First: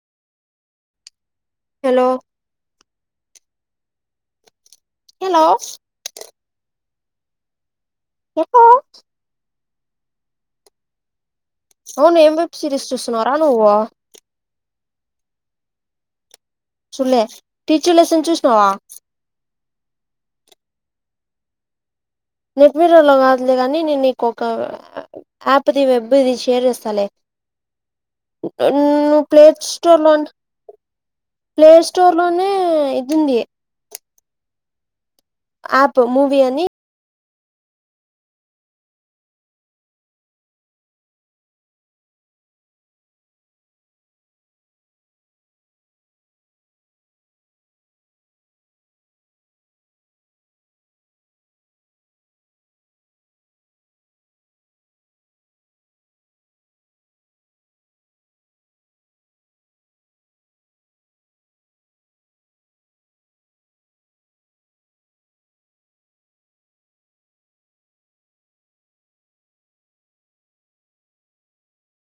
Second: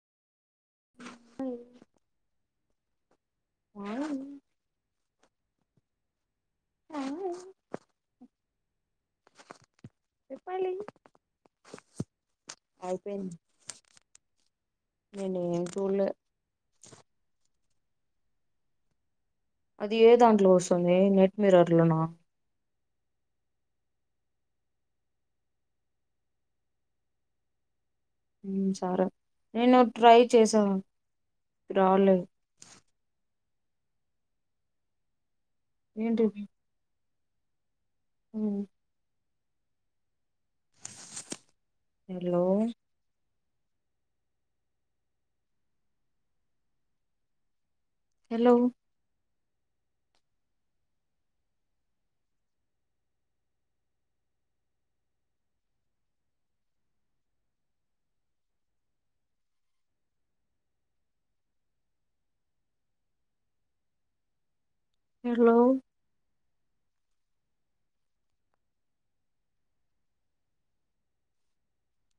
hello మొల్గానే hello అ ఎప్ప చెప్పాలి అవును ఎంవెబ్ సీరీస్ చూస్తున్నారా నువ్వా నేనేం చూడ్లే చూడ్లే టీచర్ లసన్ చూస్న్నా అది ఏ దాంట్లో వస్తుంది నెట్ మిరర్ లోనా నెటమిర్రర్లో కావదులేగని నేను నీకు ఒక యాప్ది వెబ్ ఇది షేర్ చేస్తాల హ్మ్ సరే ప్లే నేను స్టోర్ లో ట్రై చేసాను ప్లే స్టోర్ లోనే ఇదుంది ఆయాప్ మూవీ అని అ హలో హలో హలో